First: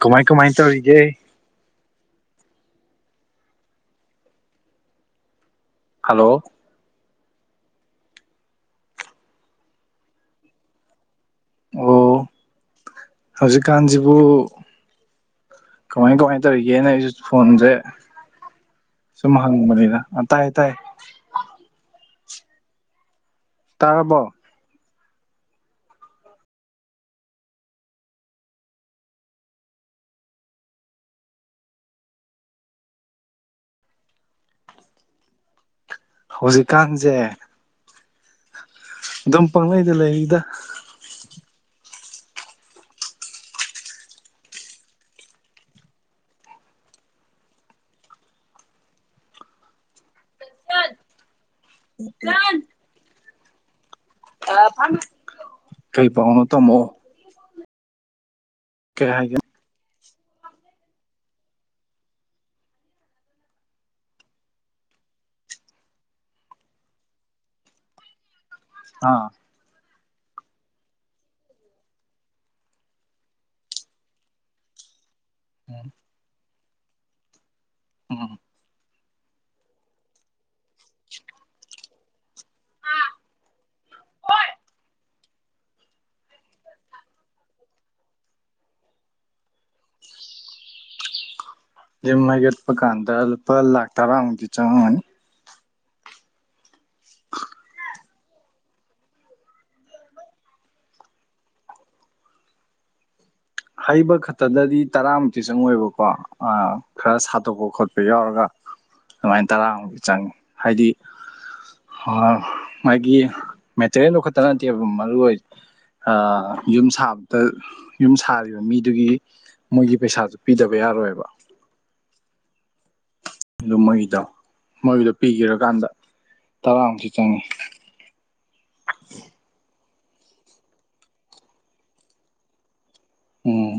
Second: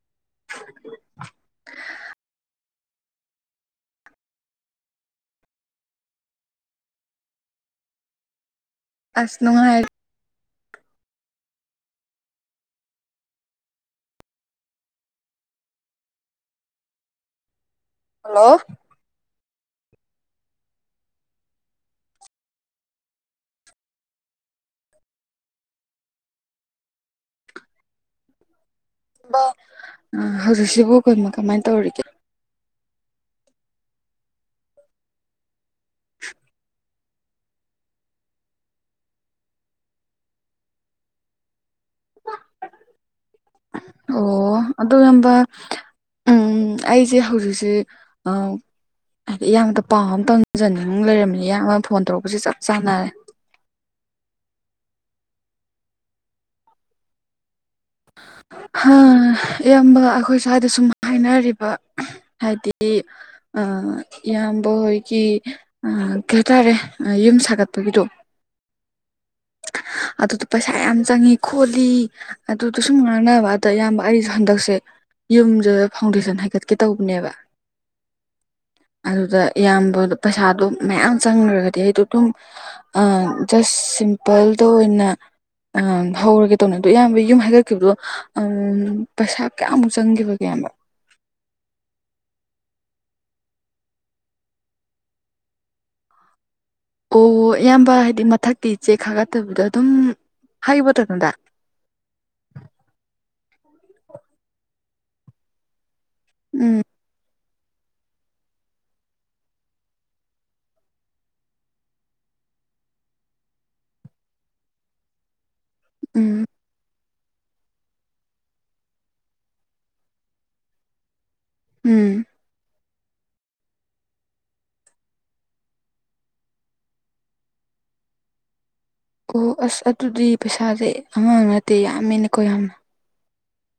ꯀꯃꯥꯏ ꯀꯃꯥꯏ ꯇꯧꯔꯤꯒꯦ ꯍꯜꯂꯣ ꯑꯁ ꯅꯨꯉꯥꯏ ꯑꯣ ꯍꯧꯖꯤꯛꯀꯥꯟꯁꯤꯕꯨ ꯀꯃꯥꯏ ꯀꯃꯥꯏꯅ ꯇꯧꯔꯤꯒꯦꯅ ꯑꯩꯁꯨ ꯐꯣꯟꯁꯦ ꯍꯜꯂꯣ ꯁꯨꯝ ꯍꯪꯕꯅꯤꯗ ꯇꯥꯏꯌꯦ ꯇꯥꯏꯌꯦ ꯇꯥꯔꯕꯣ ꯍꯧꯖꯤꯛꯁꯤꯕꯨ ꯀꯣ ꯀꯃꯥꯏꯅ ꯇꯧꯔꯤꯒꯦ ꯍꯧꯖꯤꯛꯀꯥꯟꯁꯦ ꯑꯗꯨꯝ ꯄꯥꯛꯪꯂꯩꯗ ꯂꯩꯔꯤꯗ ꯑꯣ ꯑꯗꯨꯒ ꯌꯥꯝꯕ ꯎꯝ ꯑꯩꯁꯦ ꯍꯧꯖꯤꯛꯁꯦ ꯍꯥꯏꯗꯤ ꯏꯌꯥꯡꯕꯗ ꯄꯥꯎ ꯑꯃ ꯇꯝꯖꯅꯤꯡꯨ ꯂꯩꯔꯝꯃꯤꯅꯦ ꯏꯡꯕ ꯐꯣꯟ ꯇꯧꯔꯛꯄꯁꯤꯦ ꯆꯞ ꯆꯥꯟꯅꯔꯦ ꯀꯩ ꯄꯥꯎꯅ ꯇꯃꯑꯣ [unintelligible] ꯀꯩꯍꯥꯏꯒꯦ ꯏꯌꯥꯝꯕꯒ ꯑꯩꯈꯣꯏ ꯁ꯭ꯋꯥꯏꯗ ꯁꯨꯝ ꯍꯥꯏꯅꯔꯤꯕ ꯍꯥꯏꯗꯤ ꯏꯌꯥꯝꯕ ꯍꯣꯏꯒꯤ ꯀꯩ ꯍꯥꯏꯇꯥꯔꯦ ꯌꯨꯝ ꯁꯥꯒꯠꯄꯒꯤꯗꯣ ꯑꯥ ꯑꯗꯨꯗꯣ ꯄꯩꯁꯥ ꯌꯥꯝ ꯆꯪꯉꯤ ꯈꯣꯠꯂꯤ ꯑꯗꯨꯗ ꯁꯨꯝ ꯉꯥꯡꯅꯕ ꯑꯗ ꯑꯌꯥꯝꯕ ꯑꯩꯁꯨ ꯍꯟꯗꯛꯁꯦ ꯌꯨꯝꯗꯨꯗ ꯐꯥꯎꯟꯗꯦꯁꯟ ꯍꯥꯏꯒꯠꯀꯦ ꯇꯧꯕꯅꯦꯕ ꯎꯝ ꯑꯗꯨꯗ ꯏꯌꯥꯝꯕ ꯄꯩꯁꯥꯗꯣ ꯃꯌꯥꯝ ꯆꯪꯈ꯭ꯔꯒꯗꯤ ꯑꯩꯗꯣ ꯑꯗꯨꯝ ꯁ ꯁꯤꯝꯄꯜꯗ ꯑꯣꯏꯅ ꯍꯧꯔꯒꯦ ꯇꯧꯅꯤ ꯑꯗꯣ ꯏꯌꯥꯝꯕ ꯌꯨꯝ ꯍꯥꯏꯗꯠꯈꯤꯕꯗꯣ ꯄꯩꯁꯥ ꯀꯌꯥꯃꯨꯛ ꯆꯪꯈꯤꯕꯒꯦ ꯑꯌꯥꯝꯕ ꯃꯩꯒꯦꯠ ꯄꯀꯥꯟꯗ ꯑꯄꯥ ꯂꯥꯛꯇꯥꯔꯥꯎꯗ ꯆꯅꯤ ꯑꯣ ꯑꯌꯥꯝꯕ ꯍꯥꯏꯗꯤ ꯃꯊꯛꯇꯤ ꯏ ꯆꯦꯛ ꯈꯥꯒꯠꯇꯕꯤꯗ ꯑꯗꯨꯝ ꯍꯥꯏ ꯄꯇꯗꯨꯗ ꯍꯩꯕ ꯈꯛꯇꯗꯗꯤ ꯇꯔꯥꯃꯨꯛꯇꯤ ꯆꯪꯉꯣꯏꯕꯀꯣ ꯑ ꯎꯝ ꯈꯔ ꯁꯥꯠꯇꯣꯛꯄ ꯈꯣꯠꯄ ꯌꯥꯎꯔꯒ ꯑꯗꯨꯃꯥꯏꯅ ꯇꯔꯥꯃꯨꯛ ꯆꯪꯉꯤ ꯍꯥꯏꯗꯤ ꯃꯥꯒꯤ ꯃꯦꯇꯔꯤꯌꯦꯜ ꯂꯧꯣꯛꯈꯠꯇ ꯅꯠꯇꯦ ꯑꯗꯨꯝ ꯃꯔꯨ ꯑꯣꯏ ꯑ ꯎꯝ ꯌꯨꯝ ꯁꯥꯕꯗ ꯌꯨꯝ ꯁꯥꯔꯤ ꯃꯤꯗꯨꯒꯤ ꯃꯣꯏꯒꯤ ꯄꯩꯁꯥꯁꯨ ꯄꯤꯗꯕ ꯌꯥꯔꯣꯏꯕ ꯎꯝ ꯑꯗꯨ ꯃꯣꯏꯗ ꯃꯣꯏꯗꯣ ꯄꯤꯒꯔꯀꯥꯟꯗ ꯇꯔꯥꯃꯨꯛꯇꯤ ꯆꯪꯉꯤ ꯑꯣ ꯑꯁ ꯑꯗꯨꯗꯤ ꯄꯩꯁꯥꯁꯦ ꯑꯉꯥꯡ ꯅꯠꯇꯦ ꯌꯥꯝꯃꯦꯅꯀꯣ ꯌꯥꯝꯅ ꯎꯝ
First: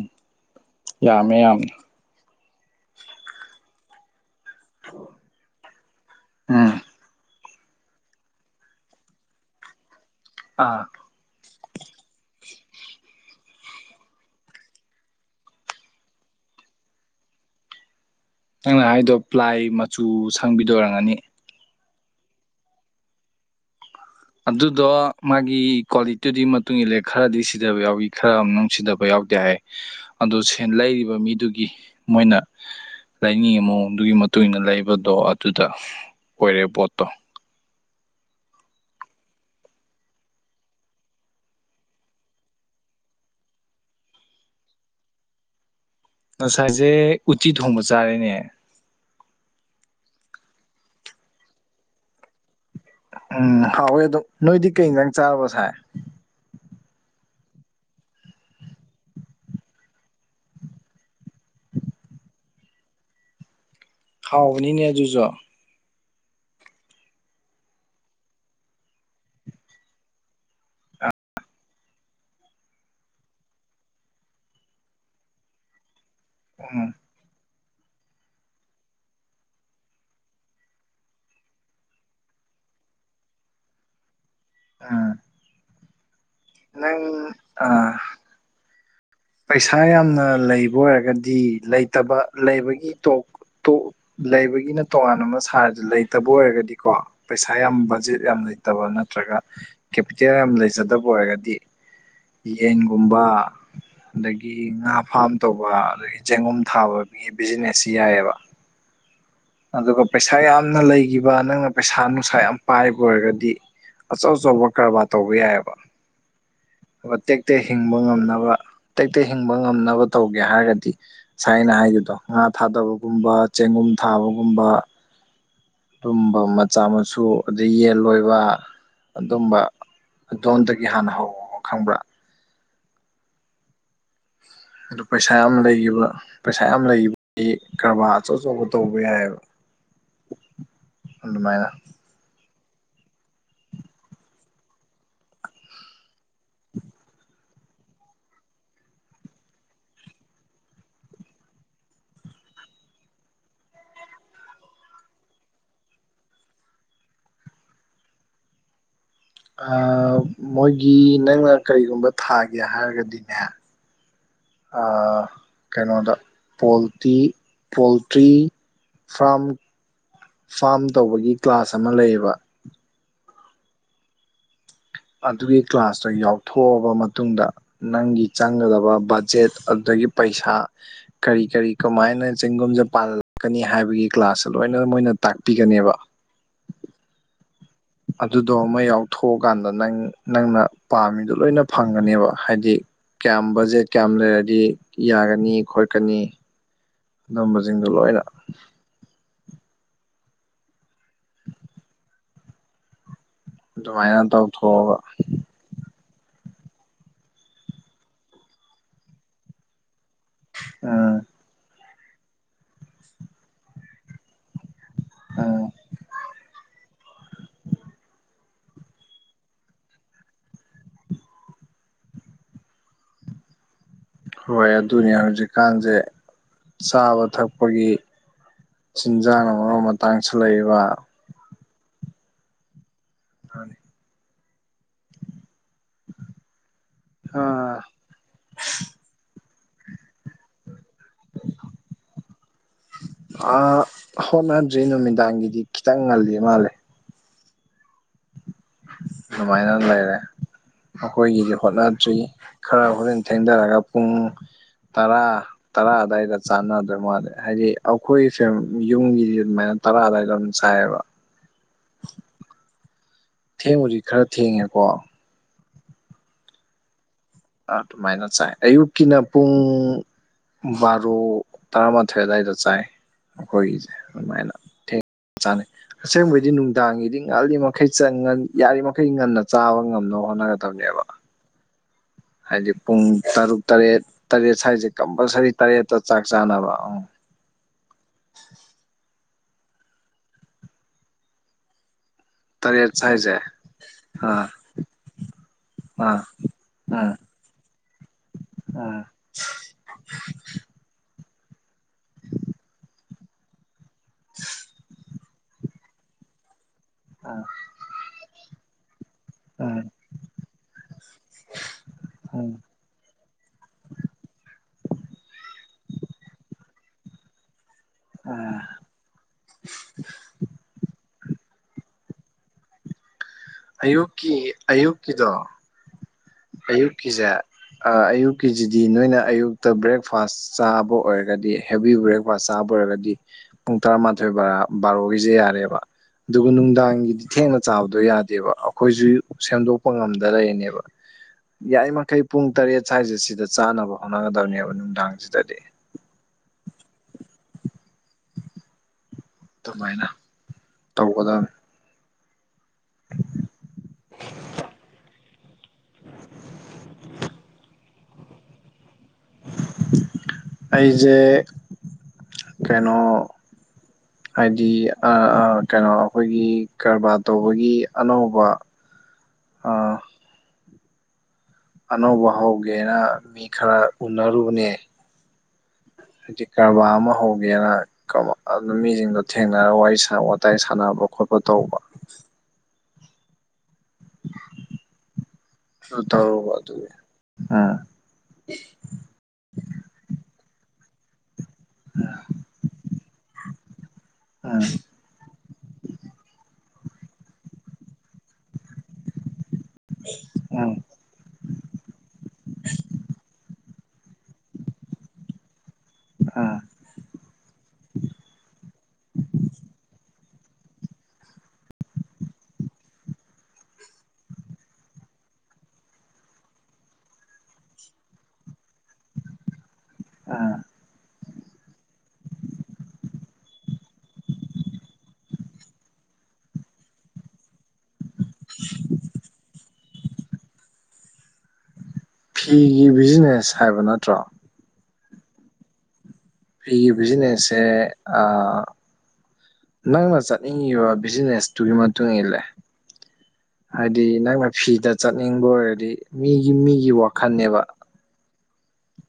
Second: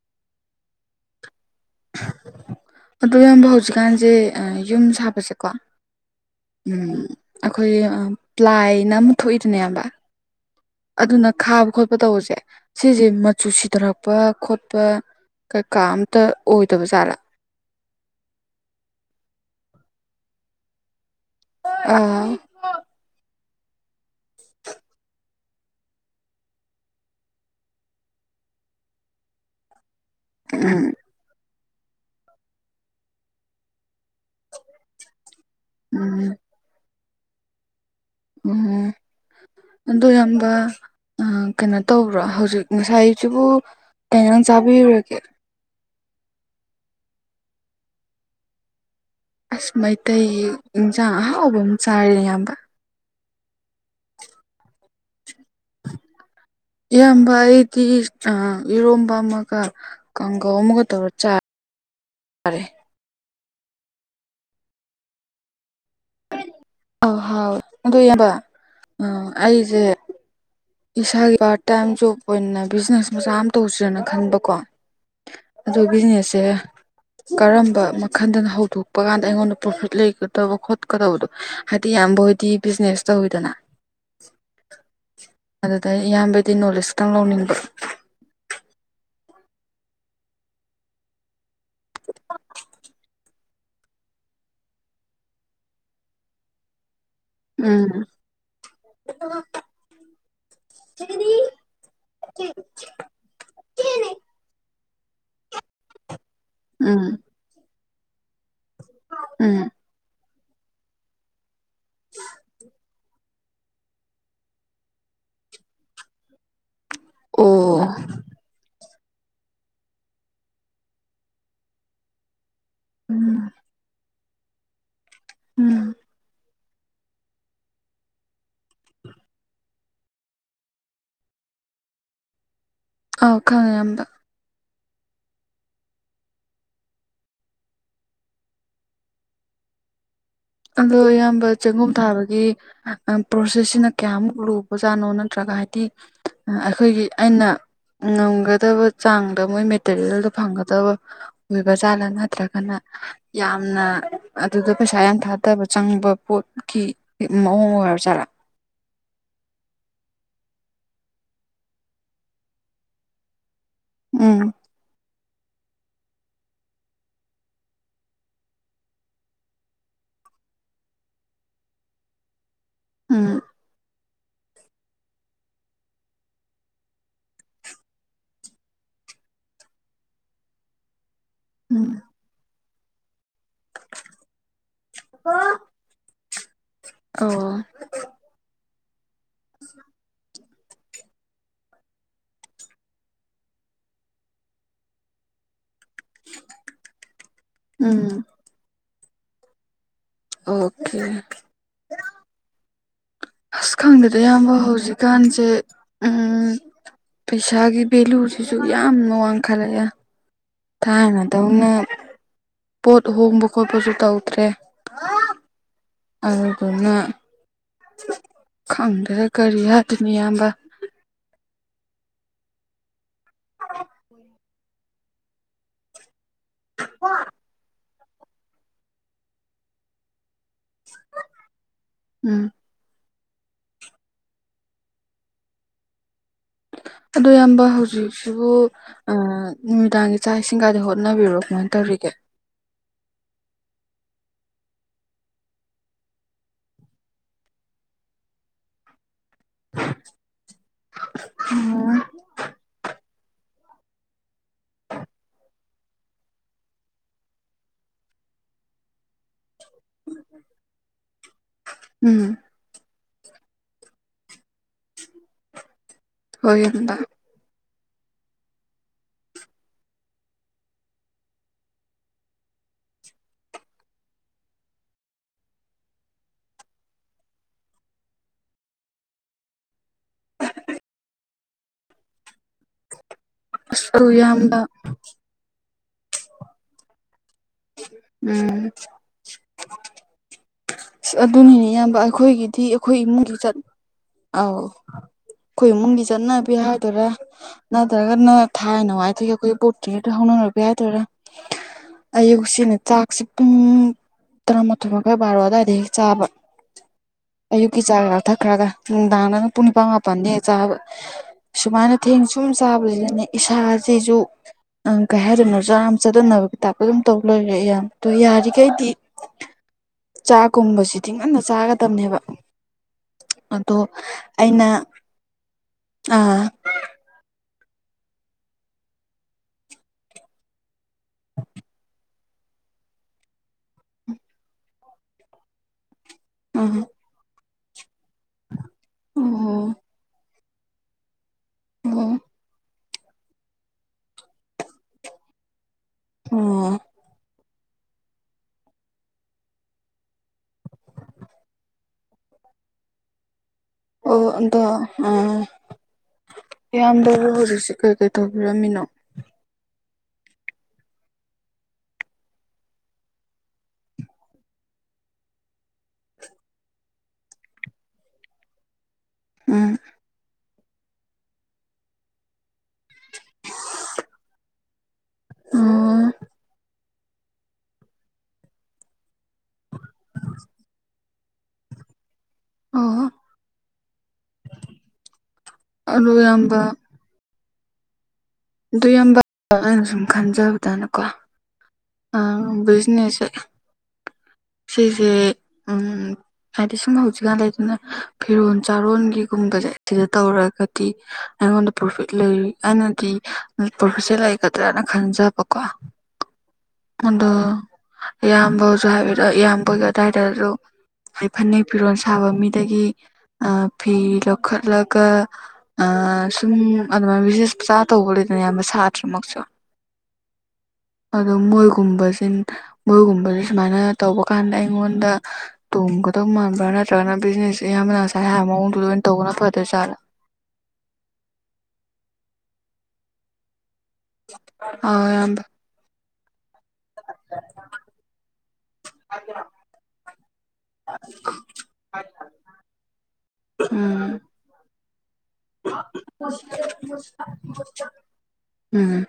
ꯌꯥꯝꯃꯦ ꯌꯥꯝꯅ ꯑꯗꯨ ꯌꯥꯝꯕ ꯍꯧꯖꯤꯀꯥꯟꯁꯦ ꯌꯨꯝ ꯁꯥꯕꯁꯦꯀꯣ ꯎꯝ ꯑꯩꯈꯣꯏꯒꯤ ꯄ꯭ꯂꯥꯏꯅ ꯑꯃꯨꯛ ꯊꯣꯛꯏꯗꯅꯦꯕ ꯑꯥ ꯑꯗꯨꯅ ꯈꯥꯕ ꯈꯣꯠꯄ ꯇꯧꯕꯁꯦ ꯁꯤꯁꯦ ꯃꯆꯨ ꯁꯤꯊꯔꯛꯄ ꯈꯣꯠꯄ ꯀꯩ ꯀꯥ ꯑꯃꯝꯇ ꯑꯣꯏꯗꯕ ꯖꯥꯠꯂꯥ ꯅꯪꯅ ꯍꯥꯏꯗꯣ ꯄ꯭ꯂꯥꯏ ꯃꯆꯨ ꯁꯪꯕꯤꯗ‌ꯣ ꯑ‌‌ꯣꯏꯔꯝꯒꯅꯤ ꯑꯥ ꯑꯗꯨꯗꯣ ꯃꯥꯒꯤ ꯀ꯭ꯋꯥꯂꯤꯇꯤꯗꯨꯏ ꯃꯇꯨꯡ ꯏꯜꯂꯦ ꯈꯔꯗꯤ ꯁꯤꯗꯕ ꯌꯥꯎꯏ ꯈꯔ ꯑꯃ ꯁꯤꯗꯕ ꯌꯥꯎꯗꯦ ꯍꯥꯏ [inaudible] ꯑꯗꯨ ꯁꯦꯟ ꯎꯝ ꯂꯩꯔꯤꯕ ꯃꯤꯗꯨꯒꯤ ꯃꯣꯏꯅ ꯂꯥꯏꯅꯤꯡ ꯃꯑꯣꯡꯗꯨꯒꯤ ꯃꯇꯨꯡ ꯏꯟꯅ ꯂꯩꯕꯗꯣ ꯑꯗꯨꯗ ꯎꯝ ꯑꯣꯏꯔꯦ ꯄꯣꯠꯇꯣ ꯎꯝ ꯑꯗ‌‌ꯣ ꯌꯥꯝꯕ ꯑ ꯀꯩꯅꯣ ꯇꯧꯕ꯭ꯔꯣ ꯍꯧꯖꯤꯛ ꯉꯁꯥꯏꯁꯤꯕꯨ ꯀꯩ ꯏꯟꯖꯥꯡ ꯆꯥꯕꯤꯔꯨꯔꯒꯦ ꯉꯁꯥꯏꯖ‌ꯦ ꯎꯇꯤ ꯊꯣꯡꯕ ꯆꯥꯔꯦꯅꯦ ꯑꯁ ꯃꯩꯇꯩ ꯏꯟꯖꯥꯡ ꯑꯍꯥꯎꯕ ꯑꯃ ꯆꯥꯔꯦꯅ‌ꯦ ꯏꯌꯥꯝꯕ ꯎꯝ ꯍꯥꯎꯋꯦ ꯑꯗꯨ ꯅꯣꯏꯗꯤ ꯀꯩ ꯏꯟꯖꯥꯡ ꯆꯥꯔꯕ ꯉꯁꯥꯏ [inaudible] ꯏꯌꯥꯝꯕ ꯑꯩꯗꯤ ꯑ ꯏꯔꯣꯝꯕ ꯑꯃꯒ ꯀꯥꯡꯒꯧ ꯑꯃꯒ ꯇꯧꯔ ꯆꯥꯔ ꯆꯔꯦ ꯍꯧꯎꯕꯅꯤꯅꯦ ꯑꯗꯨꯖꯨ ꯑ ꯍꯥꯎ ꯑꯗꯨ ꯏꯌꯥꯝꯕ ꯑ ꯑꯩꯖ‌ꯦ ꯏꯁꯥꯒꯤ ꯄꯥꯔꯠ ꯇꯥꯏꯝ ꯖꯣꯕ ꯑꯣꯏꯅ ꯕꯤꯖꯤꯅꯦꯁ ꯃꯆꯥ ꯑꯃ ꯇꯧꯁꯦꯔꯅ ꯈꯟꯕꯀꯣ ꯑꯗꯣ ꯕꯤꯖꯤꯅꯦꯁ ꯁꯦ ꯎꯝ ꯀꯔꯝꯕ ꯃꯈꯟꯗꯅ ꯍꯧꯗꯣꯛꯄ ꯀꯥꯟꯗ ꯑꯩꯉꯣꯟꯗ ꯄ꯭ꯔꯣꯐꯤꯠ ꯂꯩꯒꯗꯕ ꯈꯣꯠꯀꯗꯕꯗꯣ ꯍꯥꯏꯗꯤ ꯏꯌꯥꯝꯕ ꯍ‌ꯣꯏꯗꯤ ꯕꯤꯖꯤꯅꯦꯁ ꯇꯧꯋꯤꯗꯅ ꯑꯝ ꯑꯗꯨꯗ ꯏꯌꯥꯝꯕꯗꯩ ꯅꯣꯂꯦꯖ ꯇꯪ ꯂꯧꯅꯤꯡꯕꯦ ꯑ ꯄꯩꯁꯥ ꯌꯥꯝꯅ ꯂꯩꯕ ꯑꯣꯏꯔꯒꯗꯤ ꯂꯩꯇꯕ ꯂꯩꯕꯒꯤ ꯇꯣꯛ ꯇ‌ꯣꯛ ꯂꯩꯕꯒꯤꯅ ꯇꯣꯉꯥꯟ ꯑꯃ ꯁꯥꯔꯖ‌ꯦ ꯂꯩꯇꯕ ꯑꯣꯏꯔꯒꯗꯤꯀꯣ ꯄꯩꯁꯥ ꯌꯥꯝ ꯎꯝ ꯕꯖꯦꯠ ꯌꯥꯝ ꯂꯩꯇꯕ ꯅꯠꯇ꯭ꯔꯒ ꯀꯦꯄꯤꯇꯦꯜ ꯌꯥꯝ ꯂꯩꯖꯗꯕ ꯑꯣꯏꯔꯒꯗꯤ ꯌꯦꯟꯒꯨꯝꯕ ꯑꯗꯒꯤ ꯉꯥ ꯐꯥꯝ ꯇꯧꯕ ꯆꯦꯡꯒꯨꯝ ꯊꯥꯕ ꯎꯝ ꯒꯤ ꯕꯤꯖꯤꯅꯦꯁ ꯁꯤ ꯌꯥꯏꯌ‌ꯦꯕ ꯎꯝ ꯑꯗꯨꯒ ꯄꯩꯁꯥ ꯌꯥꯝꯅ ꯂꯩꯒꯤꯕ ꯅꯪꯅ ꯄꯩꯁꯥ ꯅꯨꯡꯁꯥ ꯌꯥꯝ ꯄꯥꯏꯕ ꯑꯣꯏꯔꯒꯗꯤ ꯑꯆꯧ ꯑꯆꯧꯕ ꯀꯔꯕꯥꯔ ꯇꯧꯕ ꯌꯥꯏꯌꯦꯕ ꯇꯦꯛ ꯇꯦꯛ ꯑꯣ ꯍꯤꯡꯕ ꯉꯝꯅꯕ ꯇꯦꯛ ꯇꯦꯛ ꯍꯤꯡꯕ ꯉꯝꯅꯕ ꯇꯧꯒꯦ ꯍꯥꯏꯔꯗꯤ ꯉꯁꯥꯏ ꯑꯩꯅꯥ ꯍꯥꯏꯒꯤꯕꯗꯣ ꯉꯥ ꯊꯥꯗꯕꯒꯨꯝꯕ ꯎꯝ ꯆꯦꯡꯒꯨꯝ ꯊꯥꯕꯒꯨꯝꯕ ꯎꯝ ꯑꯗꯨꯝꯕ ꯃꯆꯥ ꯃꯁꯨ ꯑꯗꯩ ꯌꯦꯟ ꯂꯣꯏꯕ ꯑꯗꯨꯝꯕ ꯑꯗꯣꯟꯗꯒꯤ ꯍꯥꯟꯅ ꯍꯧ ꯈꯪꯕ꯭ꯔꯥ ꯑꯧ ꯈꯪꯉꯦ ꯏꯌꯥꯝꯕ ꯑꯗꯨ ꯄꯩꯁꯥ ꯌꯥꯝꯅ ꯂꯩꯒꯤꯕ ꯄꯩꯁꯥ ꯌꯥꯝ ꯂꯩꯒꯤ ꯀꯔꯕꯥꯔ ꯑꯆꯧ ꯑꯆꯧꯕ ꯇꯧꯕ ꯌꯥꯏ ꯌ‌ꯦꯕ ꯑꯗꯣ ꯏꯌꯥꯝꯕ ꯆꯦꯡꯒꯨꯝ ꯊꯥꯕꯒꯤ ꯄ꯭ꯔꯣꯁꯦꯁꯁꯤꯅ ꯀꯌꯥꯃꯨꯛ ꯂꯨꯕꯖꯥꯠꯅꯣ ꯅꯠꯇ꯭ꯔꯒ ꯍꯥꯏꯗꯤ ꯑꯩꯈꯣꯏꯒꯤ ꯑꯩꯅ ꯉꯝꯒꯗꯕ ꯆꯥꯡꯗ ꯃꯣꯏ ꯃꯦꯇꯔꯤꯌꯦꯜꯗꯣ ꯐꯪꯒꯗꯕ ꯑꯣꯏꯕꯥ ꯖꯥꯠꯂꯥ ꯅꯠꯇ꯭ꯔꯒꯅ ꯌꯥꯝꯅ ꯑꯗꯨꯗ ꯄꯩꯁꯥ ꯌꯥꯝ ꯊꯥ ꯇꯕ ꯆꯪꯕ ꯄꯣꯠꯀꯤ ꯃꯑꯣꯡ ꯑꯣꯏꯔꯖꯥꯠꯂ ꯑꯥ ꯃꯣꯏꯒꯤ ꯅꯪꯅ ꯀꯔꯤꯒꯨꯝꯕ ꯊꯥꯒꯦ ꯍꯥꯏꯔꯒꯗꯤꯅꯦ ꯎꯝ ꯑꯥ ꯀꯩꯅꯣꯗ ꯄꯣꯜꯇꯤ ꯄꯣꯜꯇ꯭ꯔꯤ ꯐꯥꯝ ꯐꯥꯝ ꯇꯧꯕꯒꯤ ꯀ꯭ꯂꯥꯁ ꯑꯃ ꯂꯩꯌꯦꯕ ꯎꯝ ꯑꯗꯨꯒꯤ ꯀ꯭ꯂꯥꯁꯇꯣ ꯌꯥꯎꯊꯣꯛꯑꯕ ꯃꯇꯨꯡꯗ ꯅꯪꯒꯤ ꯆꯪꯒꯗꯕ ꯕꯖꯦꯠ ꯑꯗꯨꯗꯒꯤ ꯄꯩꯁꯥ ꯀꯔꯤ ꯀꯔꯤ ꯎꯝ ꯀꯃꯥꯏꯅ ꯆꯦꯡꯒꯨꯝꯁꯦ ꯄꯥꯜꯂꯂꯛꯀꯅꯤ ꯍꯥꯏꯕꯒꯤ ꯀ꯭ꯂꯥꯁ ꯂꯣꯏꯅ ꯃꯣꯏꯅ ꯇꯥꯛꯄꯤꯒꯅꯦꯕ ꯑꯣ ꯑꯗꯨꯗꯣ ꯑꯃ ꯌꯥꯎꯊꯣꯛꯑꯀꯥꯟꯗ ꯅꯪ ꯅꯪꯅ ꯄꯥꯝꯃꯤꯗꯣ ꯂꯣꯏꯅ ꯐꯪꯒꯅꯦꯕ ꯍꯥꯏꯗꯤ ꯀꯌꯥꯝ ꯕꯖꯦꯠ ꯀꯌꯥꯝ ꯂꯩꯔꯗꯤ ꯌꯥꯒꯅꯤ ꯈꯣꯏ ꯆꯥꯛ [unintelligible] ꯀꯅꯤ ꯑꯗꯨꯝꯕꯁꯤꯡꯗꯣ ꯎꯝ ꯂꯣꯏꯅ ꯑꯣꯀꯦ ꯑꯁ ꯈꯪꯗꯦꯗ ꯑꯗꯨꯃꯥꯏꯅ ꯏꯌꯥꯝꯕ ꯇꯧꯊꯣꯛꯑꯒ ꯍꯧꯖꯤꯛꯀꯥꯟꯁꯦ ꯎꯝ ꯄꯩꯁꯥꯒꯤ ꯚꯦꯂꯨꯁꯤꯁꯨ ꯌꯥꯝꯅ ꯋꯥꯡꯈꯠꯂꯛꯑꯦ ꯎꯝ ꯊꯥꯏꯅꯗꯧꯅ ꯄꯣꯠ ꯍꯣꯡꯕ ꯈꯣꯠꯄꯁꯨ ꯇꯧꯗ꯭ꯔꯦ ꯑꯝ ꯑꯗꯨꯗꯨꯅ ꯈꯪꯗꯔ꯭ꯦꯗꯥ [unintelligible] ꯀꯔꯤ ꯍꯥꯗꯣꯏꯅꯣ ꯏꯌꯥꯝꯕ ꯍ [inaudible] ꯍꯣꯏ ꯑꯗꯨꯅꯦ ꯍꯧꯖꯤꯛꯀꯥꯟꯁꯦ ꯆꯥꯕ ꯊꯛꯄꯒꯤ ꯆꯤꯟꯖꯥꯛꯅ ꯃꯔꯣꯜ ꯑꯃ ꯇꯥꯡꯁꯤꯜꯂꯛꯏꯕ ꯎꯝ ꯍꯅꯤ [unintelligible] ꯑꯗꯣ ꯏꯌꯥꯝꯕ ꯑꯥ ꯍꯧꯖꯤꯛꯁꯤꯕꯨ ꯑ ꯅꯨꯃꯤꯗꯥꯡꯒꯤ ꯆꯥꯛ ꯏꯁꯤꯡꯒꯗꯤ ꯍꯣꯠꯅꯕꯤꯔꯕ ꯀꯃꯥꯏꯅ ꯇꯧꯔꯤꯒꯦ ꯑ ꯍꯣꯠꯅꯗ꯭ꯔꯤ ꯅꯨꯃꯤꯗꯥꯡꯒꯤꯗꯤ ꯈꯤꯇꯪ ꯉꯜꯂꯤ ꯃꯥꯜꯂꯦ ꯑꯗꯨꯃꯥꯏꯅ ꯂꯩꯔꯦ ꯑꯈꯣꯏꯒꯤꯗꯤ ꯍꯣꯠꯅꯗ꯭ꯔꯤ ꯈꯔ ꯍꯣꯔꯦꯟ ꯊꯦꯡꯗꯔꯒ ꯄꯨꯡ ꯇꯔꯥ ꯇꯔꯥ ꯑꯗꯨꯋꯥꯏꯗ ꯆꯥꯟꯅꯗꯣꯏ ꯃꯥꯜꯂꯦ ꯍꯥꯏꯗꯤ ꯑꯩꯈꯣꯏ ꯁꯦꯝ ꯌꯨꯝꯒꯤ ꯑꯗꯨꯃꯥꯏꯅ ꯇꯔꯥ ꯑꯗꯨꯋꯥꯏꯗ ꯑꯗꯨꯝ ꯆꯥꯏꯌꯦꯕ ꯎꯝ ꯊꯦꯡꯕꯨꯗꯤ ꯈꯔ ꯊꯦꯡꯉꯦꯀꯣ [unintelligible] [inaudible] ꯑꯗꯨꯃꯥꯏꯅ ꯆꯥꯏ ꯑꯌꯨꯛꯀꯤꯅ ꯄꯨꯡ ꯕꯥꯔꯣ ꯇꯔꯥꯃꯥꯊꯣꯏ ꯑꯗꯨꯋꯥꯏꯗ ꯆꯥꯏ ꯑꯩꯈꯣꯏꯒꯤꯁꯦ ꯑꯗꯨꯃꯥꯏꯅ ꯊꯦꯡꯅ ꯆꯥꯅꯩ ꯑꯁꯦꯡꯕꯩꯗꯤ ꯅꯨꯡꯗꯥꯡꯒꯤꯗꯤ ꯉꯥꯜꯂꯤ ꯃꯈꯩ ꯆꯪ ꯌꯥꯔꯤꯃꯈꯩ ꯉꯟꯅ ꯆꯥꯕ ꯉꯝꯅꯕ ꯍꯣꯠꯅꯒꯗꯕꯅꯦꯕ ꯍꯥꯏꯗꯤ ꯄꯨꯡ ꯇꯔꯨꯛ ꯑꯁ ꯇꯔꯦꯠ ꯑꯗꯨ ꯇꯔꯦꯠ ꯏꯌꯥꯝꯕ ꯁ꯭ꯋꯥꯏꯁꯦ ꯀꯝꯄꯜꯁꯔꯤ ꯇꯔꯦꯠꯇꯣ ꯆꯥꯛ ꯆꯥꯅꯕ ꯎ ꯎꯝ ꯑꯗꯨꯅꯤꯅꯦ ꯏꯌꯥꯝꯕ ꯑꯩꯈꯣꯏꯒꯤ ꯗꯤ ꯇꯔꯦꯠ ꯑꯩꯈꯣꯏ ꯏꯃꯨꯡꯒꯤ ꯁ꯭ꯋꯥꯏꯁꯦ ꯆꯠ ꯑꯥ ꯑꯥꯎ ꯑꯩꯈꯣꯏ ꯏꯃꯨꯡꯒꯤ ꯑꯥ ꯆꯠꯅꯕꯤ ꯍꯥꯏꯗꯣꯏꯔꯥ ꯎꯝ ꯅꯠꯇ꯭ꯔꯒꯅ ꯊꯥꯏꯅ ꯎꯝ ꯋꯥꯏꯗꯒꯤ ꯑꯩꯈꯣꯏ ꯄꯣꯠꯇ꯭ꯔꯤꯉꯩꯗꯒꯤ ꯍꯧꯅꯔꯄꯒꯤ ꯍꯥꯏꯗꯣꯏꯔꯥ ꯑꯌꯨꯛꯁꯤꯅ ꯆꯥꯛꯁꯦ ꯄꯨꯡ ꯇꯔꯥꯃꯥꯊꯣꯏ ꯃꯈꯥꯏ ꯕꯥꯔꯣ ꯑꯗꯨꯋꯥꯏꯗꯒꯤ ꯆꯥꯕ ꯎꯝ ꯑꯌꯨꯛꯀꯤ ꯆꯥ ꯈꯔ ꯊꯛꯈ꯭ꯔꯒ ꯅꯨꯡꯗꯥꯡꯗꯅ ꯄꯨꯡ ꯎꯝ ꯅꯤꯄꯥꯟ ꯃꯥꯄꯟꯅꯦ ꯆꯥꯕ ꯁꯨꯃꯥꯏꯅ ꯊꯦꯡ ꯁꯨꯝ ꯎꯝ ꯆꯥꯕꯁꯤꯗꯅꯦ ꯏꯁꯥꯁꯤꯁꯨ ꯎꯝ ꯀꯩ ꯍꯥꯏꯗꯣꯏꯅꯣ ꯆꯥꯔꯝ ꯆꯠꯇꯅꯕꯒꯤ ꯇꯥꯏꯞꯇ ꯑꯗꯨꯝ ꯇꯧ ꯂꯩꯔꯦ ꯏꯌꯥꯝꯕ ꯇꯨ ꯎꯝ ꯌꯥꯔꯤꯈꯩꯗꯤ ꯆꯥꯀꯨꯝꯕꯁꯤ ꯇꯤꯡꯉꯟꯅ ꯆꯥꯒꯗꯕꯅꯦꯕ ꯑꯗꯣ ꯑꯌꯨꯛꯀꯤ ꯑꯩꯅ [unintelligible] ꯑꯥ ꯑꯌꯨꯛꯀꯤꯖꯦ ꯑꯥ ꯑꯌꯨꯛꯀꯤꯖꯤꯗꯤ ꯅꯣꯏꯅ ꯑꯌꯨꯛꯇ ꯕ꯭ꯔꯦꯛꯐꯥꯁ ꯆꯥꯕ ꯑꯣꯏꯔꯒꯗꯤ ꯍꯦꯕꯤ ꯕ꯭ꯔꯦꯛ ꯐꯥꯁ ꯆꯥꯕ ꯑꯣꯏꯔꯒꯗꯤ ꯄꯨꯡ ꯇꯔꯥꯃꯥꯊꯣꯏ ꯕꯥꯔ ꯕꯥꯔꯣꯒꯤꯖꯦ ꯌꯥꯔꯦꯕ ꯑꯗꯨꯒ ꯑꯥ ꯅꯨꯡꯗꯥꯡꯒꯤꯗꯤ ꯊꯦꯡꯅ ꯆꯥꯕꯗꯣ ꯌꯥꯗꯦꯕ ꯑꯩꯈꯣꯏꯁꯨ ꯑꯣ ꯁꯦꯝꯗꯣꯛꯄ ꯉꯝ ꯗ ꯂꯩꯅꯦꯕ ꯑꯣ ꯌꯥꯔꯤꯃꯈꯩ ꯄꯨꯡ ꯇꯔꯦꯠ ꯁ꯭ꯋꯥꯥꯏꯖꯦ ꯁꯤꯗ ꯆꯥꯅꯕ ꯍꯣꯠꯅꯒꯗꯕꯅꯦꯕ ꯅꯨꯡꯗꯥꯡꯖꯤꯗꯗꯤ ꯑꯣ ꯑꯗꯨꯃꯥꯏꯅ ꯇꯧꯒꯗꯝꯅꯤ [inaudible] ꯑꯣ ꯑꯗꯣ ꯑ ꯏꯌꯥꯝꯕꯗꯣ ꯍꯧꯖꯤꯛꯁꯦ ꯀꯩꯀꯩ ꯇꯧꯕꯤꯔꯝꯃꯤꯅꯣ ꯑꯩꯖꯦ ꯀꯩꯅꯣ ꯍꯥꯏꯗꯤ ꯑꯥꯑ ꯀꯩꯅꯣ ꯑꯩꯈꯣꯏꯒꯤ ꯀꯔꯕꯥꯔ ꯇꯧꯕꯒꯤ ꯑꯅꯧꯕ ꯎꯝ ꯑꯥ ꯑꯅꯧꯕ ꯍꯧꯒꯦꯅ ꯃꯤ ꯈꯔ ꯎꯅꯔꯨꯕꯅꯦ ꯎꯝ ꯍꯧꯖꯤꯛ ꯀꯔꯕꯥꯔ ꯑꯃ ꯍꯧꯒꯦꯅ ꯀꯃ ꯑꯗꯨ ꯃꯤꯁꯤꯡꯗꯣ ꯊꯦꯡꯅꯔ ꯋꯥꯔꯤ ꯁꯥ ꯋꯥꯇꯥꯏ ꯁꯥꯟꯅꯕ ꯈꯣꯠꯄ ꯇꯧꯕ ꯑꯣꯍꯣ ꯑꯗꯨ ꯇꯧꯔꯨꯕ ꯑꯗꯨꯒꯤ ꯎꯝ ꯑꯗꯨ ꯏꯌꯥꯝꯕ ꯑꯩꯅ ꯁꯨꯝ ꯈꯟꯖꯕꯗꯅꯀꯣ ꯑꯪ ꯕꯤꯖꯤꯅꯦꯁꯁꯦ ꯎꯝ ꯁꯤꯖꯦ ꯎꯝ ꯍꯥꯏꯗꯤ ꯁꯨꯝ ꯍꯧꯖꯤꯛꯀꯥꯟ ꯂꯩꯗꯅ ꯐꯤꯔꯣꯟ ꯆꯥꯔꯣꯟꯒꯤꯒꯨꯝꯕꯖꯦ ꯁꯤꯗ ꯎꯝ ꯇꯧꯔꯒꯗꯤ ꯑꯩꯉꯣꯟꯗ ꯄ꯭ꯔꯣꯐꯤꯠ ꯂꯩꯔꯤ ꯑꯅꯗꯤ ꯄ꯭ꯔꯣꯐꯤꯠꯁꯦ ꯂꯩꯒꯗ꯭ꯔꯅ ꯈꯟꯖꯕꯀꯣ ꯎꯝ ꯑꯗꯣ ꯏꯌꯥꯝꯕꯁꯨ ꯍꯥꯏꯕꯤꯔꯛ ꯏꯌꯥꯝꯕꯒꯤ ꯑꯗꯥꯏꯗꯖꯨ [unintelligible] ꯐꯅꯦꯛ ꯐꯤꯔꯣꯜ ꯁꯥꯕ ꯃꯤꯗꯒꯤ ꯑ ꯐꯤ ꯂꯧꯈꯠꯂꯒ ꯑ ꯁꯨꯝ ꯑꯗꯨꯃꯥꯏꯅ ꯕꯤꯖꯤꯅꯦꯁ ꯃꯆꯥ ꯇꯧꯕ ꯂꯩꯗꯅ ꯏꯌꯥꯝꯕ ꯁꯥꯇ꯭ꯔꯃꯛꯁꯨ ꯑ ꯑꯗꯣ ꯃꯣꯏꯒꯨꯝꯕꯁꯖꯤꯟ ꯃꯣꯏꯒꯨꯝꯕꯖꯦ ꯁꯨꯃꯥꯏꯅ ꯇꯧꯕ ꯀꯥꯟꯗ ꯑꯩꯉꯣꯟꯗ ꯇꯣꯡꯒꯗꯧ ꯃꯥꯟꯕ꯭ꯔꯥ ꯅꯠꯇ꯭ꯔꯒꯅ ꯕꯤꯖꯤꯅꯦꯁꯁꯦ ꯏꯌꯥꯝꯕꯅ ꯉꯁꯥꯏ ꯍꯥꯏꯕ ꯃꯑꯣꯡꯗꯨꯗ ꯑꯣꯏꯅ ꯇꯧꯕꯅ ꯐꯗꯣꯏꯖꯠꯂ ꯐꯤꯒꯤ ꯕꯤꯖꯤꯅꯦꯁ ꯍꯥꯏꯕ ꯅꯠꯇ꯭ꯔꯣ ꯑꯧ ꯏꯌꯥꯝꯕ ꯐꯤꯒꯤ ꯕꯤꯖꯤꯅꯦꯁꯁꯦ ꯑꯥ [unintelligible] ꯅꯪꯅ ꯆꯠꯅꯤꯡꯉꯤꯕ ꯕꯤꯖꯤꯅꯦꯁꯇꯨꯒꯤ ꯃꯇꯨꯡ ꯏꯜꯂꯦ ꯍꯥꯏꯗꯤ ꯅꯪꯅ ꯐꯤꯗ ꯆꯠꯅꯤꯡꯕ ꯑꯣꯏꯔꯗꯤ ꯃꯤꯒꯤ ꯃꯤꯒꯤ ꯋꯥꯈꯟꯅꯦꯕ ꯎꯝ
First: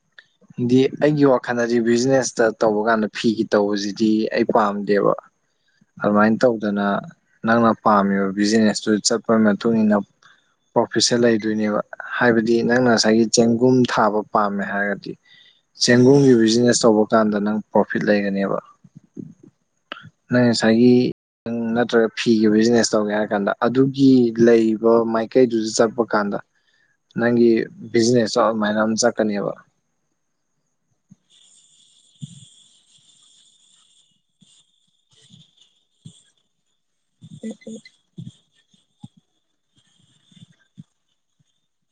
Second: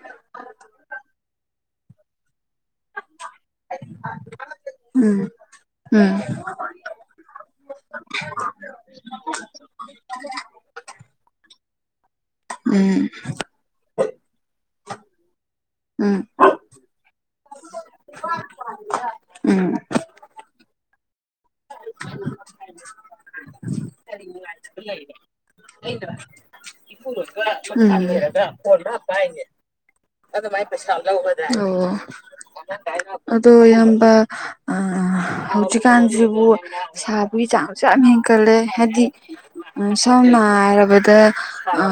ꯗꯤ ꯑꯩꯒꯤ ꯋꯥꯈꯜꯗꯗꯤ ꯕꯤꯖꯤꯅꯦꯁꯇ ꯇꯧꯕ ꯀꯥꯟꯗ ꯐꯤꯒꯤ ꯇꯧꯕꯖꯤꯗꯤ ꯑꯩ ꯄꯥꯝꯗꯦꯕ ꯎꯝ ꯑꯗꯨꯃꯥꯏꯅ ꯇꯧꯗꯅ ꯅꯪꯅ ꯄꯥꯝꯃꯤꯕ ꯕꯤꯖꯤꯅꯦꯁꯇꯨꯗ ꯆꯠꯄꯩ ꯃꯇꯨꯡꯏꯟꯅ ꯄ꯭ꯔꯣ ꯐꯤꯠꯁꯦ ꯂꯩꯗꯣꯏꯅꯦꯕ ꯍꯥꯏꯕꯗꯤ ꯎꯝ ꯅꯪꯅ ꯎꯝ ꯉꯁꯥꯏꯒꯤ ꯆꯦꯡꯒꯨꯝ ꯊꯥꯕ ꯄꯥꯝꯃꯦ ꯍꯥꯏꯔꯗꯤ ꯎꯝ ꯆꯦꯡꯒꯨꯝꯒꯤ ꯕꯤꯖꯤꯅꯦꯁ ꯇꯧꯕ ꯀꯥꯟꯗ ꯅꯪ ꯄ꯭ꯔꯣꯐꯤꯠ ꯂꯩꯒꯅꯤꯕ ꯎꯝ ꯅꯪ ꯉꯁꯥꯏꯒꯤ ꯅꯠꯇ꯭ꯔꯒ ꯐꯤꯒꯤ ꯕꯤꯖꯤꯅꯦꯁ ꯇꯧꯒꯦ ꯍꯥꯏꯔ ꯀꯥꯟꯗ ꯑꯗꯨꯒꯤ ꯂꯩꯔꯤꯕ ꯃꯥꯏꯀꯩꯗꯨꯗ ꯆꯠꯄ ꯀꯥꯟꯗ ꯅꯪꯒꯤ ꯕꯤꯖꯤꯅꯦꯁꯇꯣ ꯑꯗꯨꯃꯥꯏꯅ ꯑꯃ ꯎꯝ ꯆꯠꯀꯅꯦꯕ ꯑꯗꯨꯃꯥꯏ ꯄꯩꯁꯥ ꯂꯧꯒ꯭ꯔꯗꯥꯏ ꯑꯣ ꯑꯗꯣ ꯏꯌꯥꯝꯕ ꯑ ꯍꯧꯖꯤꯛꯀꯥꯟꯖꯤꯕꯨ ꯁꯥꯕꯒꯤ ꯆꯥꯡꯁꯨ ꯌꯥꯝ ꯍꯦꯟ [unintelligible] ꯍꯥꯏꯗꯤ ꯎꯝ ꯁꯝꯅ ꯍꯥꯏꯔꯕꯗ ꯑ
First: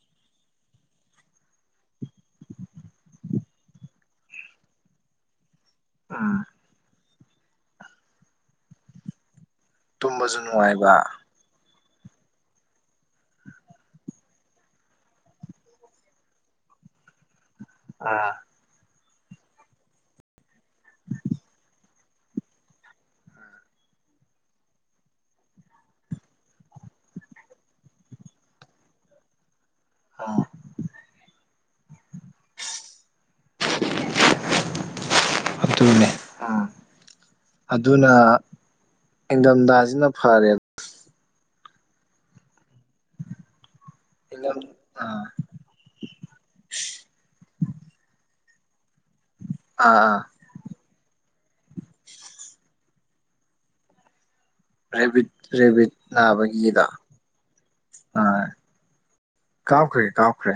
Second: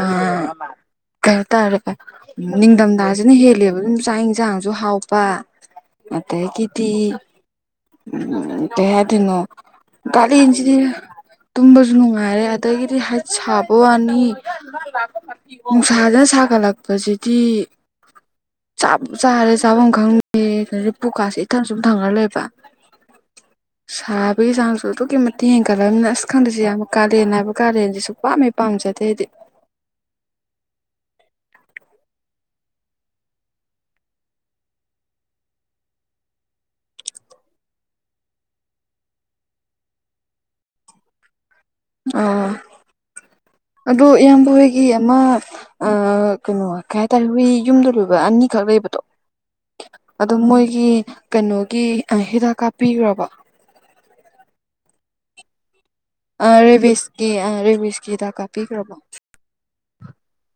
ꯀꯩ ꯍꯥꯏꯇꯥꯔꯦ ꯅꯤꯡꯊꯝꯊꯥꯁꯤꯅ ꯍꯦꯜꯂꯦꯕ ꯑꯗꯨꯝ ꯆꯥꯛ ꯌꯦꯟꯁꯥꯡꯁꯨ ꯍꯥꯎꯕ ꯎꯝ ꯑꯗꯒꯤꯗꯤ ꯎꯝ ꯀꯩ ꯍꯥꯏꯗꯣꯏꯅꯣ ꯇꯨꯝꯕꯁꯨ ꯅꯨꯡꯉꯥꯏꯕ [unintelligible] ꯇꯨꯝꯕꯁꯨ ꯅꯨꯡꯉꯥꯏꯔꯦ ꯑꯗꯒꯤꯗꯤ ꯍ ꯁꯥꯕ ꯋꯥꯅꯤ [unintelligible] ꯅꯨꯡꯁꯥꯁꯤꯅ ꯁꯥꯒꯠꯂꯛꯄꯁꯤꯗꯤ ꯑꯥ ꯆꯥꯛ ꯆꯥꯔꯦ ꯆꯥꯐꯝ ꯈꯪꯗꯦ ꯄꯨꯛꯀꯥꯁꯦ ꯏꯊꯟ ꯁꯨꯝ ꯊꯪꯀꯠ ꯂꯩꯕ [unintelligible] ꯁꯥꯕꯒꯤ ꯆꯥꯡꯁꯨ ꯑꯗꯨꯛꯀꯤ ꯃꯇꯤꯛ ꯍꯦꯟꯒꯠꯂꯕꯅꯤꯅ ꯑꯁ ꯈꯪꯗꯦꯁꯦ ꯌꯥꯝ ꯀꯥꯂꯦꯟ ꯍꯥꯏꯕ ꯀꯥꯂꯦꯟꯁꯦ ꯁꯨꯡꯄꯥꯝ ꯍꯦꯛ ꯄꯥꯝꯖꯗꯦ ꯑꯩꯗꯤ ꯑꯥ [inaudible] [unintelligible] ꯑꯗꯨꯅꯦ ꯑ ꯑꯗꯨꯅ ꯏꯪꯗꯝꯊꯥꯁꯤꯅ ꯐꯔꯦ ꯑꯥ ꯑꯗꯨ ꯏꯌꯥꯝꯕ ꯏꯪꯊꯝ ꯍꯣꯏꯒꯤ ꯑꯃ ꯑꯥ ꯑ ꯀꯩꯅꯣ ꯀꯩ ꯍꯥꯏꯇꯥꯔꯦ ꯍꯨꯏ ꯌꯨꯝꯗ ꯂꯣꯏꯕ ꯑꯅꯤꯈꯛ ꯂꯩꯕꯗꯣ ꯑꯥ ꯑꯥ ꯑꯗꯣ ꯃꯣꯏꯒꯤ ꯀꯩꯅꯣꯒꯤ ꯍꯤꯗꯥꯛ ꯀꯥꯞꯄꯤꯈ꯭ꯔꯕꯣ ꯔꯦꯕꯤꯠ ꯔꯦꯕꯤꯠ ꯑ ꯅꯥꯕꯒꯤꯗꯣ ꯔꯦꯕꯤꯁꯀꯤ ꯑ ꯔꯦꯕꯤꯁꯀꯤ ꯍꯤꯗꯥꯛ ꯀꯥꯞꯄꯤꯈ꯭ꯔꯕꯣ ꯀꯥꯞꯈ꯭ꯔꯦ ꯀꯥꯞꯈ꯭ꯔꯦ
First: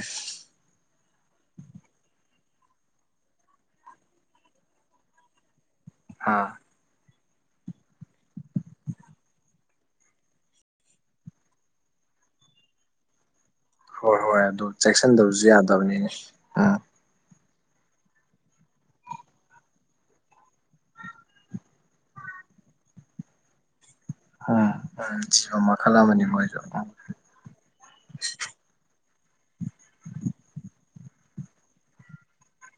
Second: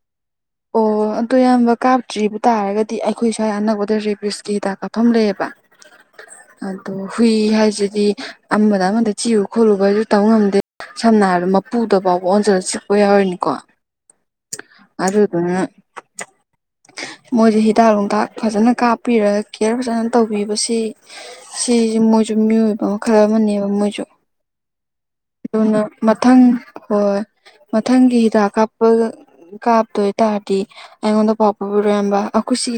ꯑꯣ ꯑꯗꯣ ꯏꯌꯥꯝꯕ ꯀꯥꯞꯇ꯭ꯔꯤꯕ ꯇꯥꯔꯒꯗꯤ ꯑꯩꯈꯣꯏ ꯁ꯭ꯋꯥꯏ ꯑꯅꯛꯄꯗ ꯔꯦꯕꯤꯁꯀꯤ ꯍꯤꯗꯥꯛ ꯀꯥꯞꯐꯝ ꯂꯩꯌꯦꯕ [unintelligible] ꯑꯥ ꯑꯗꯣ ꯍꯨꯏ ꯍꯥꯏꯁꯤꯗꯤ ꯑꯃꯗ ꯑꯃꯗ ꯆꯤꯛꯎ ꯈꯣꯠꯂꯨꯕ ꯍꯥꯏꯁꯨ ꯇꯝ ꯉꯝꯗꯦ ꯁꯝꯅ ꯍꯥꯏꯔꯕꯗ ꯃꯄꯨꯗ ꯐꯥꯎꯕ ꯑꯣꯟꯁꯤꯜꯂ ꯆꯤꯛꯄ ꯌꯥꯎꯔꯤꯅꯤꯀꯣ ꯍꯣꯏ ꯍꯣꯏ ꯑꯗꯨ ꯆꯦꯛꯁꯤꯟꯗꯕꯁꯨ ꯌꯥꯗꯕꯅꯤꯅꯦ ꯎꯝ ꯃꯣꯏꯁꯤ ꯍꯤꯗꯥꯛ ꯅꯨꯡꯊꯥꯛ ꯐꯖꯅ ꯀꯥꯞꯄꯤꯔꯒ ꯀꯦꯌꯔ ꯐꯖꯅ ꯇꯧꯕꯤꯕꯁꯤ ꯁꯤꯁꯦ ꯃꯣꯏꯁꯨ ꯃꯤꯑꯣꯏꯕ ꯃꯈꯜ ꯑꯃꯅꯦꯕ ꯃꯣꯏꯁꯨ ꯎꯝ ꯎꯝ ꯖꯤꯕ ꯑꯗꯨꯅ ꯃꯈꯜ ꯑꯃꯅꯤ ꯃꯊꯪ ꯃꯣꯏꯁꯨ ꯎꯝ ꯍꯣꯏ ꯃꯊꯪꯒꯤ ꯍꯤꯗꯥꯛ ꯀꯥꯞ [unintelligible] ꯀꯥꯞꯇꯣꯏꯇꯥꯔꯗꯤ ꯑꯩꯉꯣꯟꯗ ꯄꯥꯎ ꯐꯥꯎꯕꯤꯔꯛꯑꯣ ꯏꯌꯥꯝꯕ ꯑꯩꯈꯣꯏꯁꯤ